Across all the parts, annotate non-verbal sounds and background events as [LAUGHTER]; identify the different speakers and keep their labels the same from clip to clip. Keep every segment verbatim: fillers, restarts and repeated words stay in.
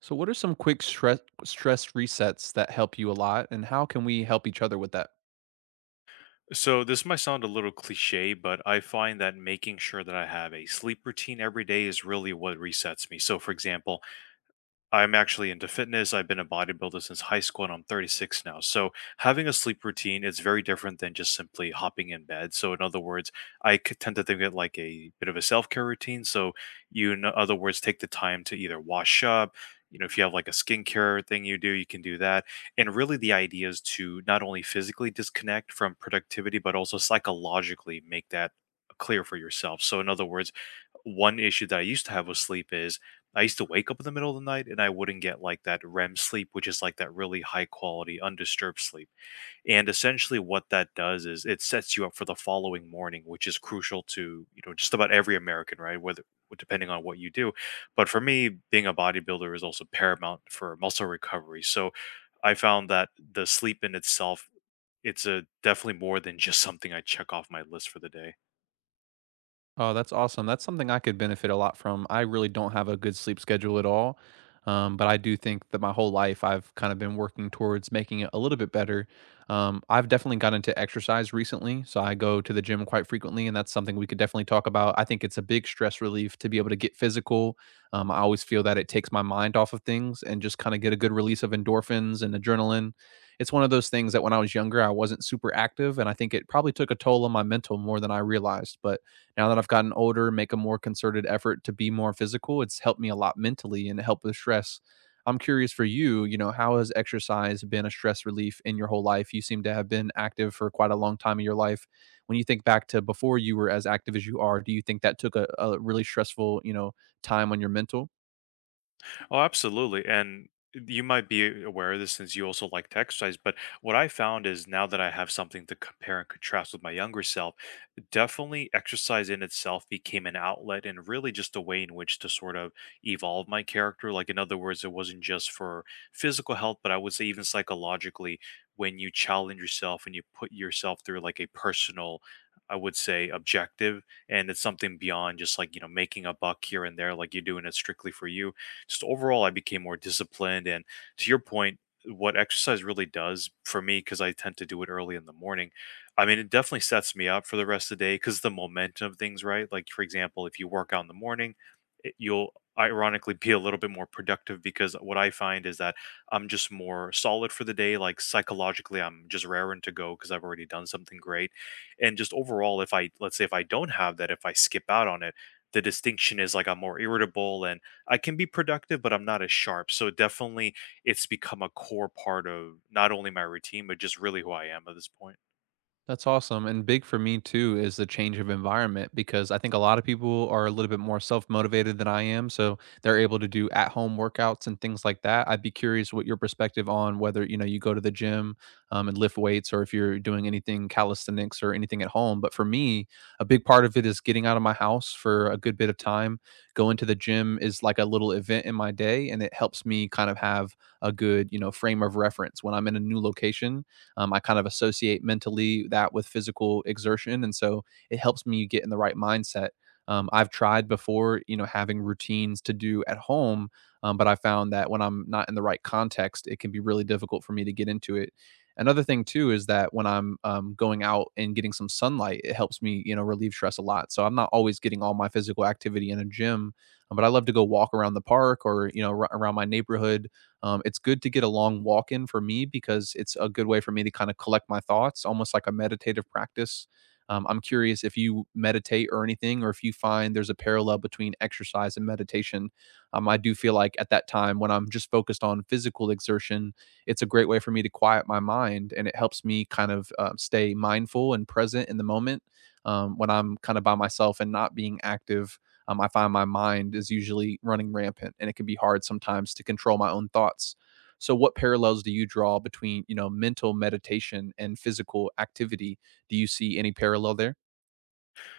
Speaker 1: So, what are some quick stress stress resets that help you a lot, and how can we help each other with that?
Speaker 2: So this might sound a little cliche, but I find that making sure that I have a sleep routine every day is really what resets me. So for example, I'm actually into fitness. I've been a bodybuilder since high school and I'm thirty-six now. So, having a sleep routine is very different than just simply hopping in bed. So, in other words, I c- tend to think of it like a bit of a self care routine. So, you, in other words, take the time to either wash up, you know, if you have like a skincare thing you do, you can do that. And really, the idea is to not only physically disconnect from productivity, but also psychologically make that clear for yourself. So, in other words, one issue that I used to have with sleep is I used to wake up in the middle of the night and I wouldn't get like that REM sleep, which is like that really high quality, undisturbed sleep. And essentially, what that does is it sets you up for the following morning, which is crucial to, you know, just about every American, right? Whether depending on what you do. But for me, being a bodybuilder is also paramount for muscle recovery. So I found that the sleep in itself, it's a definitely more than just something I check off my list for the day.
Speaker 1: Oh, that's awesome. That's something I could benefit a lot from. I really don't have a good sleep schedule at all. Um, but I do think that my whole life I've kind of been working towards making it a little bit better. Um, I've definitely gotten into exercise recently. So I go to the gym quite frequently, and that's something we could definitely talk about. I think it's a big stress relief to be able to get physical. Um, I always feel that it takes my mind off of things and just kind of get a good release of endorphins and adrenaline. It's one of those things that when I was younger, I wasn't super active. And I think it probably took a toll on my mental more than I realized. But now that I've gotten older, make a more concerted effort to be more physical. It's helped me a lot mentally and help with stress. I'm curious for you, you know, how has exercise been a stress relief in your whole life? You seem to have been active for quite a long time in your life. When you think back to before you were as active as you are, do you think that took a, a really stressful, you know, time on your mental?
Speaker 2: Oh, absolutely. And you might be aware of this since you also like to exercise, but what I found is now that I have something to compare and contrast with my younger self, definitely exercise in itself became an outlet and really just a way in which to sort of evolve my character. Like, in other words, it wasn't just for physical health, but I would say even psychologically, when you challenge yourself and you put yourself through like a personal, I would say, objective, and it's something beyond just like, you know, making a buck here and there, like you're doing it strictly for you just overall, I became more disciplined. And to your point, what exercise really does for me, because I tend to do it early in the morning, I mean, it definitely sets me up for the rest of the day because the momentum of things, right? Like, for example, if you work out in the morning, it, you'll ironically be a little bit more productive because what I find is that I'm just more solid for the day. Like, psychologically, I'm just raring to go because I've already done something great. And just overall, if I, let's say, if I don't have that, if I skip out on it, the distinction is like I'm more irritable and I can be productive, but I'm not as sharp. So definitely it's become a core part of not only my routine, but just really who I am at this point.
Speaker 1: That's awesome, and big for me too is the change of environment because I think a lot of people are a little bit more self-motivated than I am, so they're able to do at-home workouts and things like that. I'd be curious what your perspective on whether, you know, you go to the gym, um, and lift weights or if you're doing anything calisthenics or anything at home. But for me, a big part of it is getting out of my house for a good bit of time. Going to the gym is like a little event in my day, and it helps me kind of have a good, you know, frame of reference when I'm in a new location. um, I kind of associate mentally that with physical exertion, and so it helps me get in the right mindset. Um, I've tried before, you know, having routines to do at home, um, but I found that when I'm not in the right context, it can be really difficult for me to get into it. Another thing too is that when I'm um, going out and getting some sunlight, it helps me, you know, relieve stress a lot. So I'm not always getting all my physical activity in a gym, um, but I love to go walk around the park or you know r- around my neighborhood. Um, it's good to get a long walk in for me because it's a good way for me to kind of collect my thoughts, almost like a meditative practice. Um, I'm curious if you meditate or anything, or if you find there's a parallel between exercise and meditation. Um, I do feel like at that time when I'm just focused on physical exertion, it's a great way for me to quiet my mind and it helps me kind of uh, stay mindful and present in the moment. Um, when I'm kind of by myself and not being active, um, I find my mind is usually running rampant, and it can be hard sometimes to control my own thoughts. So, what parallels do you draw between you know mental meditation and physical activity? Do you see any parallel there?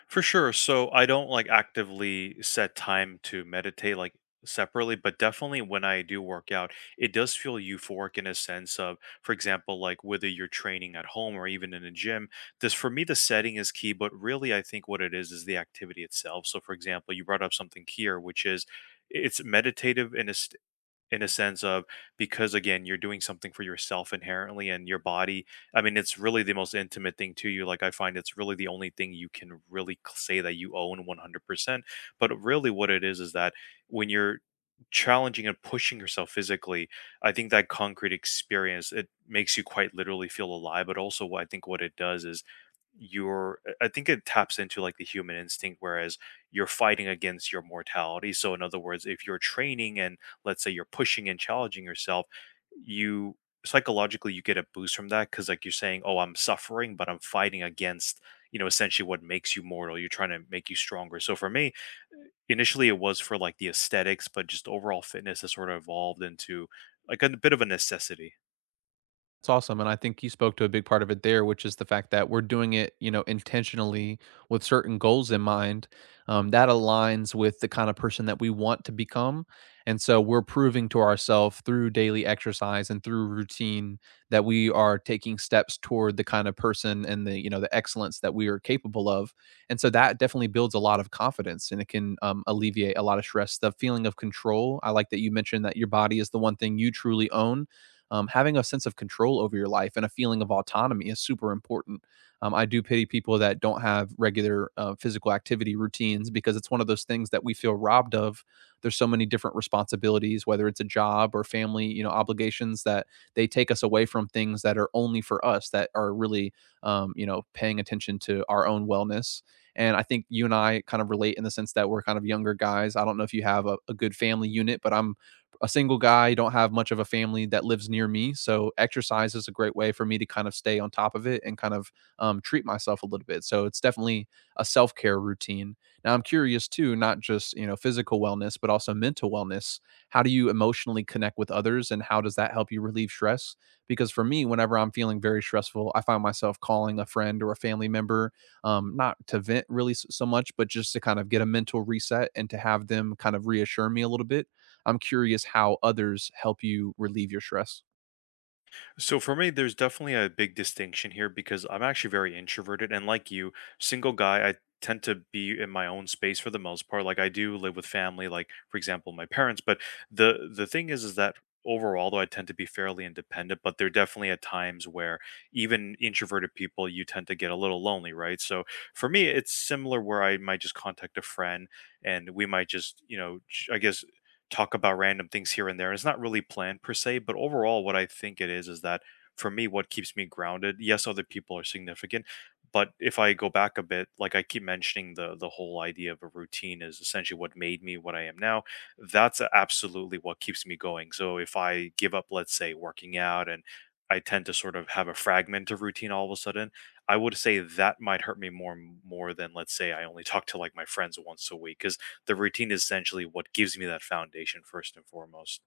Speaker 2: For sure. So I don't like actively set time to meditate like separately, but definitely when I do work out, it does feel euphoric in a sense of, for example, like whether you're training at home or even in a gym, this for me, the setting is key, but really I think what it is is the activity itself. So for example, you brought up something here, which is it's meditative in a, in a sense of because again you're doing something for yourself inherently and your body I mean it's really the most intimate thing to you like I find it's really the only thing you can really c- say that you own one hundred percent. But really what it is is that when you're challenging and pushing yourself physically I think that concrete experience it makes you quite literally feel alive but also what I think what it does is your I I think it taps into like the human instinct whereas you're fighting against your mortality. So in other words if you're training and let's say you're pushing and challenging yourself, you psychologically you get a boost from that because like you're saying, oh, I'm suffering, but I'm fighting against, you know, essentially what makes you mortal. You're trying to make you stronger. So for me, initially it was for like the aesthetics, but just overall fitness has sort of evolved into like a bit of a necessity.
Speaker 1: It's awesome, and I think you spoke to a big part of it there, which is the fact that we're doing it, you know, intentionally with certain goals in mind, um, that aligns with the kind of person that we want to become, and so we're proving to ourselves through daily exercise and through routine that we are taking steps toward the kind of person and the, you know, the excellence that we are capable of, and so that definitely builds a lot of confidence, and it can, um, alleviate a lot of stress. The feeling of control, I like that you mentioned that your body is the one thing you truly own, um, having a sense of control over your life and a feeling of autonomy is super important. Um, I do pity people that don't have regular uh, physical activity routines because it's one of those things that we feel robbed of. There's so many different responsibilities, whether it's a job or family, you know, obligations that they take us away from things that are only for us that are really, um, you know, paying attention to our own wellness. And I think you and I kind of relate in the sense that we're kind of younger guys. I don't know if you have a, a good family unit, but I'm a single guy, don't have much of a family that lives near me. So exercise is a great way for me to kind of stay on top of it and kind of um, treat myself a little bit. So it's definitely a self care routine. Now I'm curious too, not just you know physical wellness, but also mental wellness. How do you emotionally connect with others, and how does that help you relieve stress? Because for me, whenever I'm feeling very stressful, I find myself calling a friend or a family member, um, not to vent really so much, but just to kind of get a mental reset and to have them kind of reassure me a little bit. I'm curious how others help you relieve your stress.
Speaker 2: So for me, there's definitely a big distinction here because I'm actually very introverted and like you, single guy, I tend to be in my own space for the most part. Like I do live with family, like for example, my parents, but the the thing is is that overall though I tend to be fairly independent, but there are definitely at times where even introverted people you tend to get a little lonely, right? So for me, it's similar where I might just contact a friend and we might just, you know, j- I guess talk about random things here and there. And it's not really planned per se, but overall, what I think it is is that for me, what keeps me grounded. Yes, other people are significant, but if I go back a bit, like I keep mentioning, the the whole idea of a routine is essentially what made me what I am now. That's a- absolutely what keeps me going. So if I give up, let's say, working out, and I tend to sort of have a fragment of routine all of a sudden. I would say that might hurt me more more than let's say I only talk to like my friends once a week because the routine is essentially what gives me that foundation first and foremost.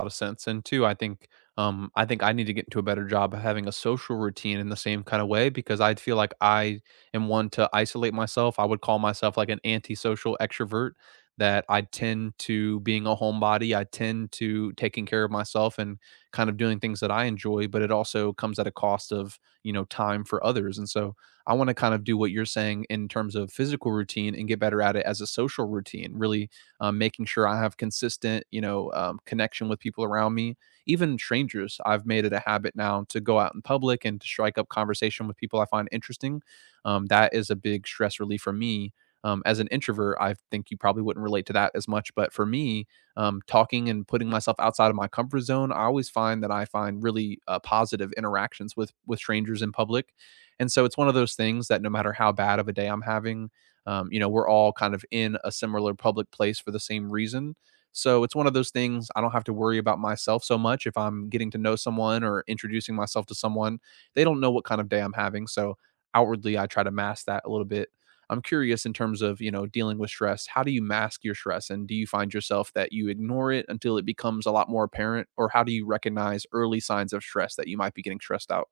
Speaker 1: A lot of sense. And two, I think um, I think I need to get into a better job of having a social routine in the same kind of way because I feel like I am one to isolate myself. I would call myself like an antisocial extrovert that I tend to being a homebody. I tend to taking care of myself and kind of doing things that I enjoy, but it also comes at a cost of, you know, time for others. And so I want to kind of do what you're saying in terms of physical routine and get better at it as a social routine, really um, making sure I have consistent, you know, um, connection with people around me, even strangers. I've made it a habit now to go out in public and to strike up conversation with people I find interesting. Um, that is a big stress relief for me. Um, as an introvert, I think you probably wouldn't relate to that as much, but for me, um, talking and putting myself outside of my comfort zone, I always find that I find really uh, positive interactions with with strangers in public, and so it's one of those things that no matter how bad of a day I'm having, um, you know we're all kind of in a similar public place for the same reason, so it's one of those things I don't have to worry about myself so much if I'm getting to know someone or introducing myself to someone. They don't know what kind of day I'm having. So outwardly, I try to mask that a little bit. I'm curious in terms of, you know, dealing with stress. How do you mask your stress? And do you find yourself that you ignore it until it becomes a lot more apparent? Or how do you recognize early signs of stress that you might be getting stressed out?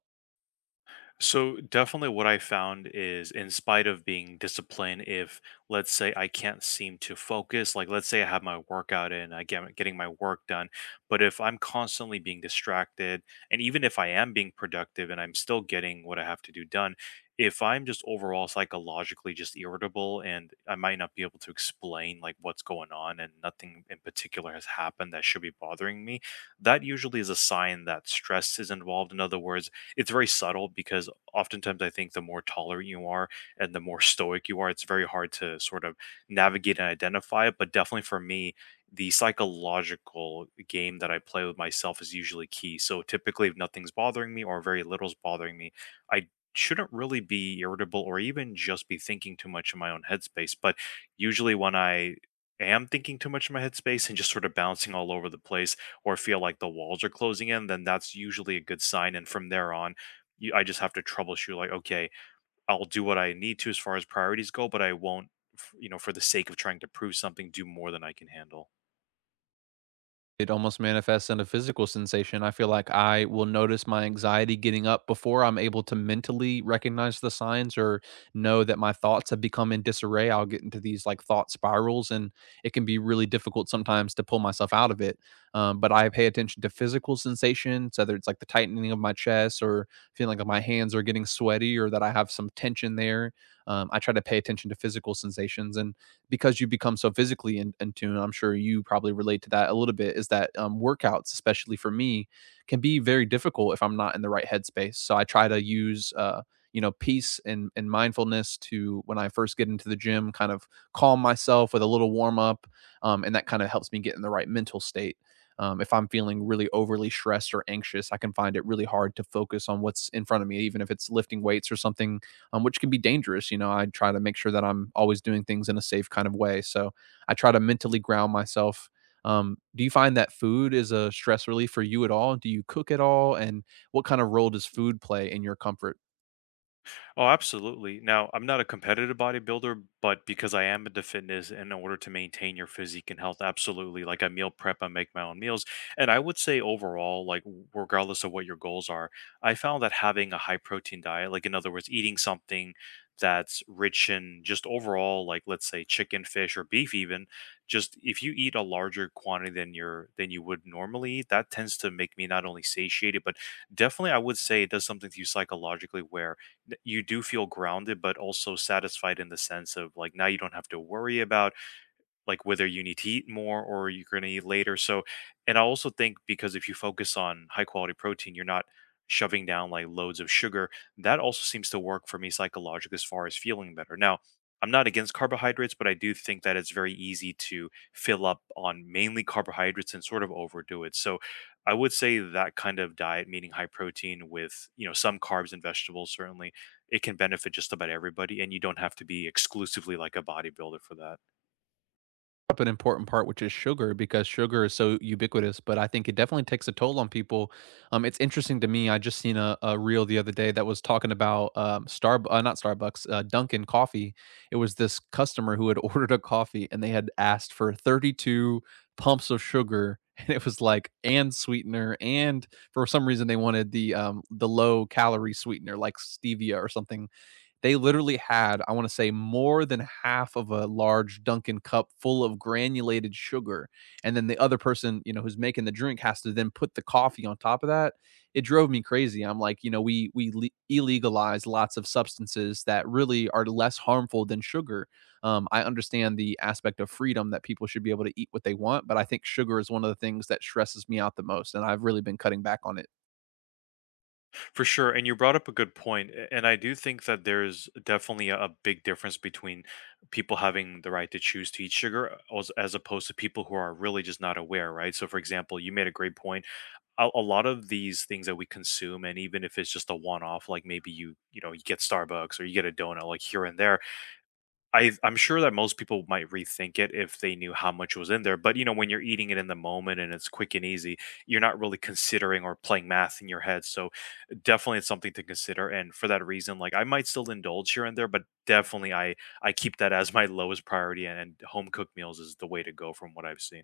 Speaker 2: So definitely what I found is in spite of being disciplined, if let's say I can't seem to focus, like let's say I have my workout in, I get getting my work done, but if I'm constantly being distracted, and even if I am being productive and I'm still getting what I have to do done, if I'm just overall psychologically just irritable and I might not be able to explain like what's going on and nothing in particular has happened that should be bothering me, that usually is a sign that stress is involved. In other words, it's very subtle because oftentimes I think the more tolerant you are and the more stoic you are, it's very hard to sort of navigate and identify it. But definitely for me, the psychological game that I play with myself is usually key. So typically, if nothing's bothering me or very little's bothering me, I shouldn't really be irritable or even just be thinking too much in my own headspace. But usually, when I am thinking too much in my headspace and just sort of bouncing all over the place or feel like the walls are closing in, then that's usually a good sign. And from there on, you, I just have to troubleshoot like, okay, I'll do what I need to as far as priorities go, but I won't, f- you know, for the sake of trying to prove something, do more than I can handle.
Speaker 1: It almost manifests in a physical sensation. I feel like I will notice my anxiety getting up before I'm able to mentally recognize the signs or know that my thoughts have become in disarray. I'll get into these like thought spirals, and it can be really difficult sometimes to pull myself out of it. Um, but I pay attention to physical sensations, whether it's like the tightening of my chest or feeling like my hands are getting sweaty or that I have some tension there. Um, I try to pay attention to physical sensations and because you become so physically in, in tune I'm sure you probably relate to that a little bit is that um, workouts especially for me can be very difficult if I'm not in the right headspace, so I try to use uh, you know peace and, and mindfulness to when I first get into the gym kind of calm myself with a little warm up. Um, and that kind of helps me get in the right mental state. Um, if I'm feeling really overly stressed or anxious, I can find it really hard to focus on what's in front of me even if it's lifting weights or something, um, which can be dangerous. You know, I try to make sure that I'm always doing things in a safe kind of way. So I try to mentally ground myself. Um, do you find that food is a stress relief for you at all? Do you cook at all? And what kind of role does food play in your comfort?
Speaker 2: Oh, absolutely. Now, I'm not a competitive bodybuilder, but because I am into fitness in order to maintain your physique and health, absolutely. Like I meal prep, I make my own meals. And I would say overall, like w- regardless of what your goals are, I found that having a high protein diet, like in other words, eating something that's rich in just overall, like let's say chicken, fish, or beef even, just if you eat a larger quantity than your than you would normally eat, that tends to make me not only satiated, but definitely I would say it does something to you psychologically where n- you do feel grounded but also satisfied in the sense of like now you don't have to worry about like whether you need to eat more or you're going to eat later. So, and I also think because if you focus on high quality protein, you're not shoving down like loads of sugar. That also seems to work for me psychologically as far as feeling better. Now, I'm not against carbohydrates, but I do think that it's very easy to fill up on mainly carbohydrates and sort of overdo it. So, I would say that kind of diet, meaning high protein with, you know, some carbs and vegetables, certainly it can benefit just about everybody. And you don't have to be exclusively like a bodybuilder for that.
Speaker 1: Up an important part, which is sugar, because sugar is so ubiquitous. But I think it definitely takes a toll on people. Um, it's interesting to me. I just seen a, a reel the other day that was talking about um, Star, uh, not Starbucks, uh, Dunkin' Coffee. It was this customer who had [LAUGHS] ordered a coffee and they had asked for thirty-two pumps of sugar, [LAUGHS] and it was like and sweetener, and for some reason they wanted the um the low calorie sweetener like stevia or something. They literally had, I want to say, more than half of a large Dunkin' cup full of granulated sugar. And then the other person, you know, who's making the drink has to then put the coffee on top of that. It drove me crazy. I'm like, you know, we we le- illegalize lots of substances that really are less harmful than sugar. Um, I understand the aspect of freedom that people should be able to eat what they want, but I think sugar is one of the things that stresses me out the most, and I've really been cutting back on it.
Speaker 2: For sure, and you brought up a good point, a- and I do think that there's definitely a a big difference between people having the right to choose to eat sugar as, as opposed to people who are really just not aware, right? So, for example, you made a great point. A, a lot of these things that we consume, and even if it's just a one-off, like maybe you you know you get Starbucks or you get a donut, like here and there, I I'm sure that most people might rethink it if they knew how much was in there, but, you know, when you're eating it in the moment and it's quick and easy, you're not really considering or playing math in your head, so definitely it's something to consider, and for that reason, like, I might still indulge here and there, but definitely I I keep that as my [LAUGHS] lowest priority, and and home cooked meals is the way to go from what I've seen.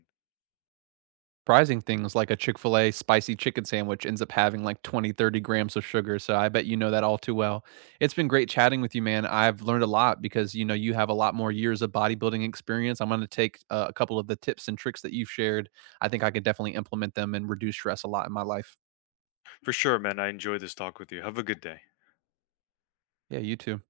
Speaker 1: Surprising things like a Chick-fil-A spicy chicken sandwich ends up having like twenty, thirty grams of sugar. So I bet you know that all too well. It's been great chatting with you, man. I've learned a lot because you know you have a lot more years of bodybuilding experience. I'm going to take uh, a couple of the tips and tricks that you've shared. I think I could definitely implement them and reduce stress a lot in my life.
Speaker 2: For sure, man, I enjoyed this talk with you. Have a good day.
Speaker 1: Yeah, you too.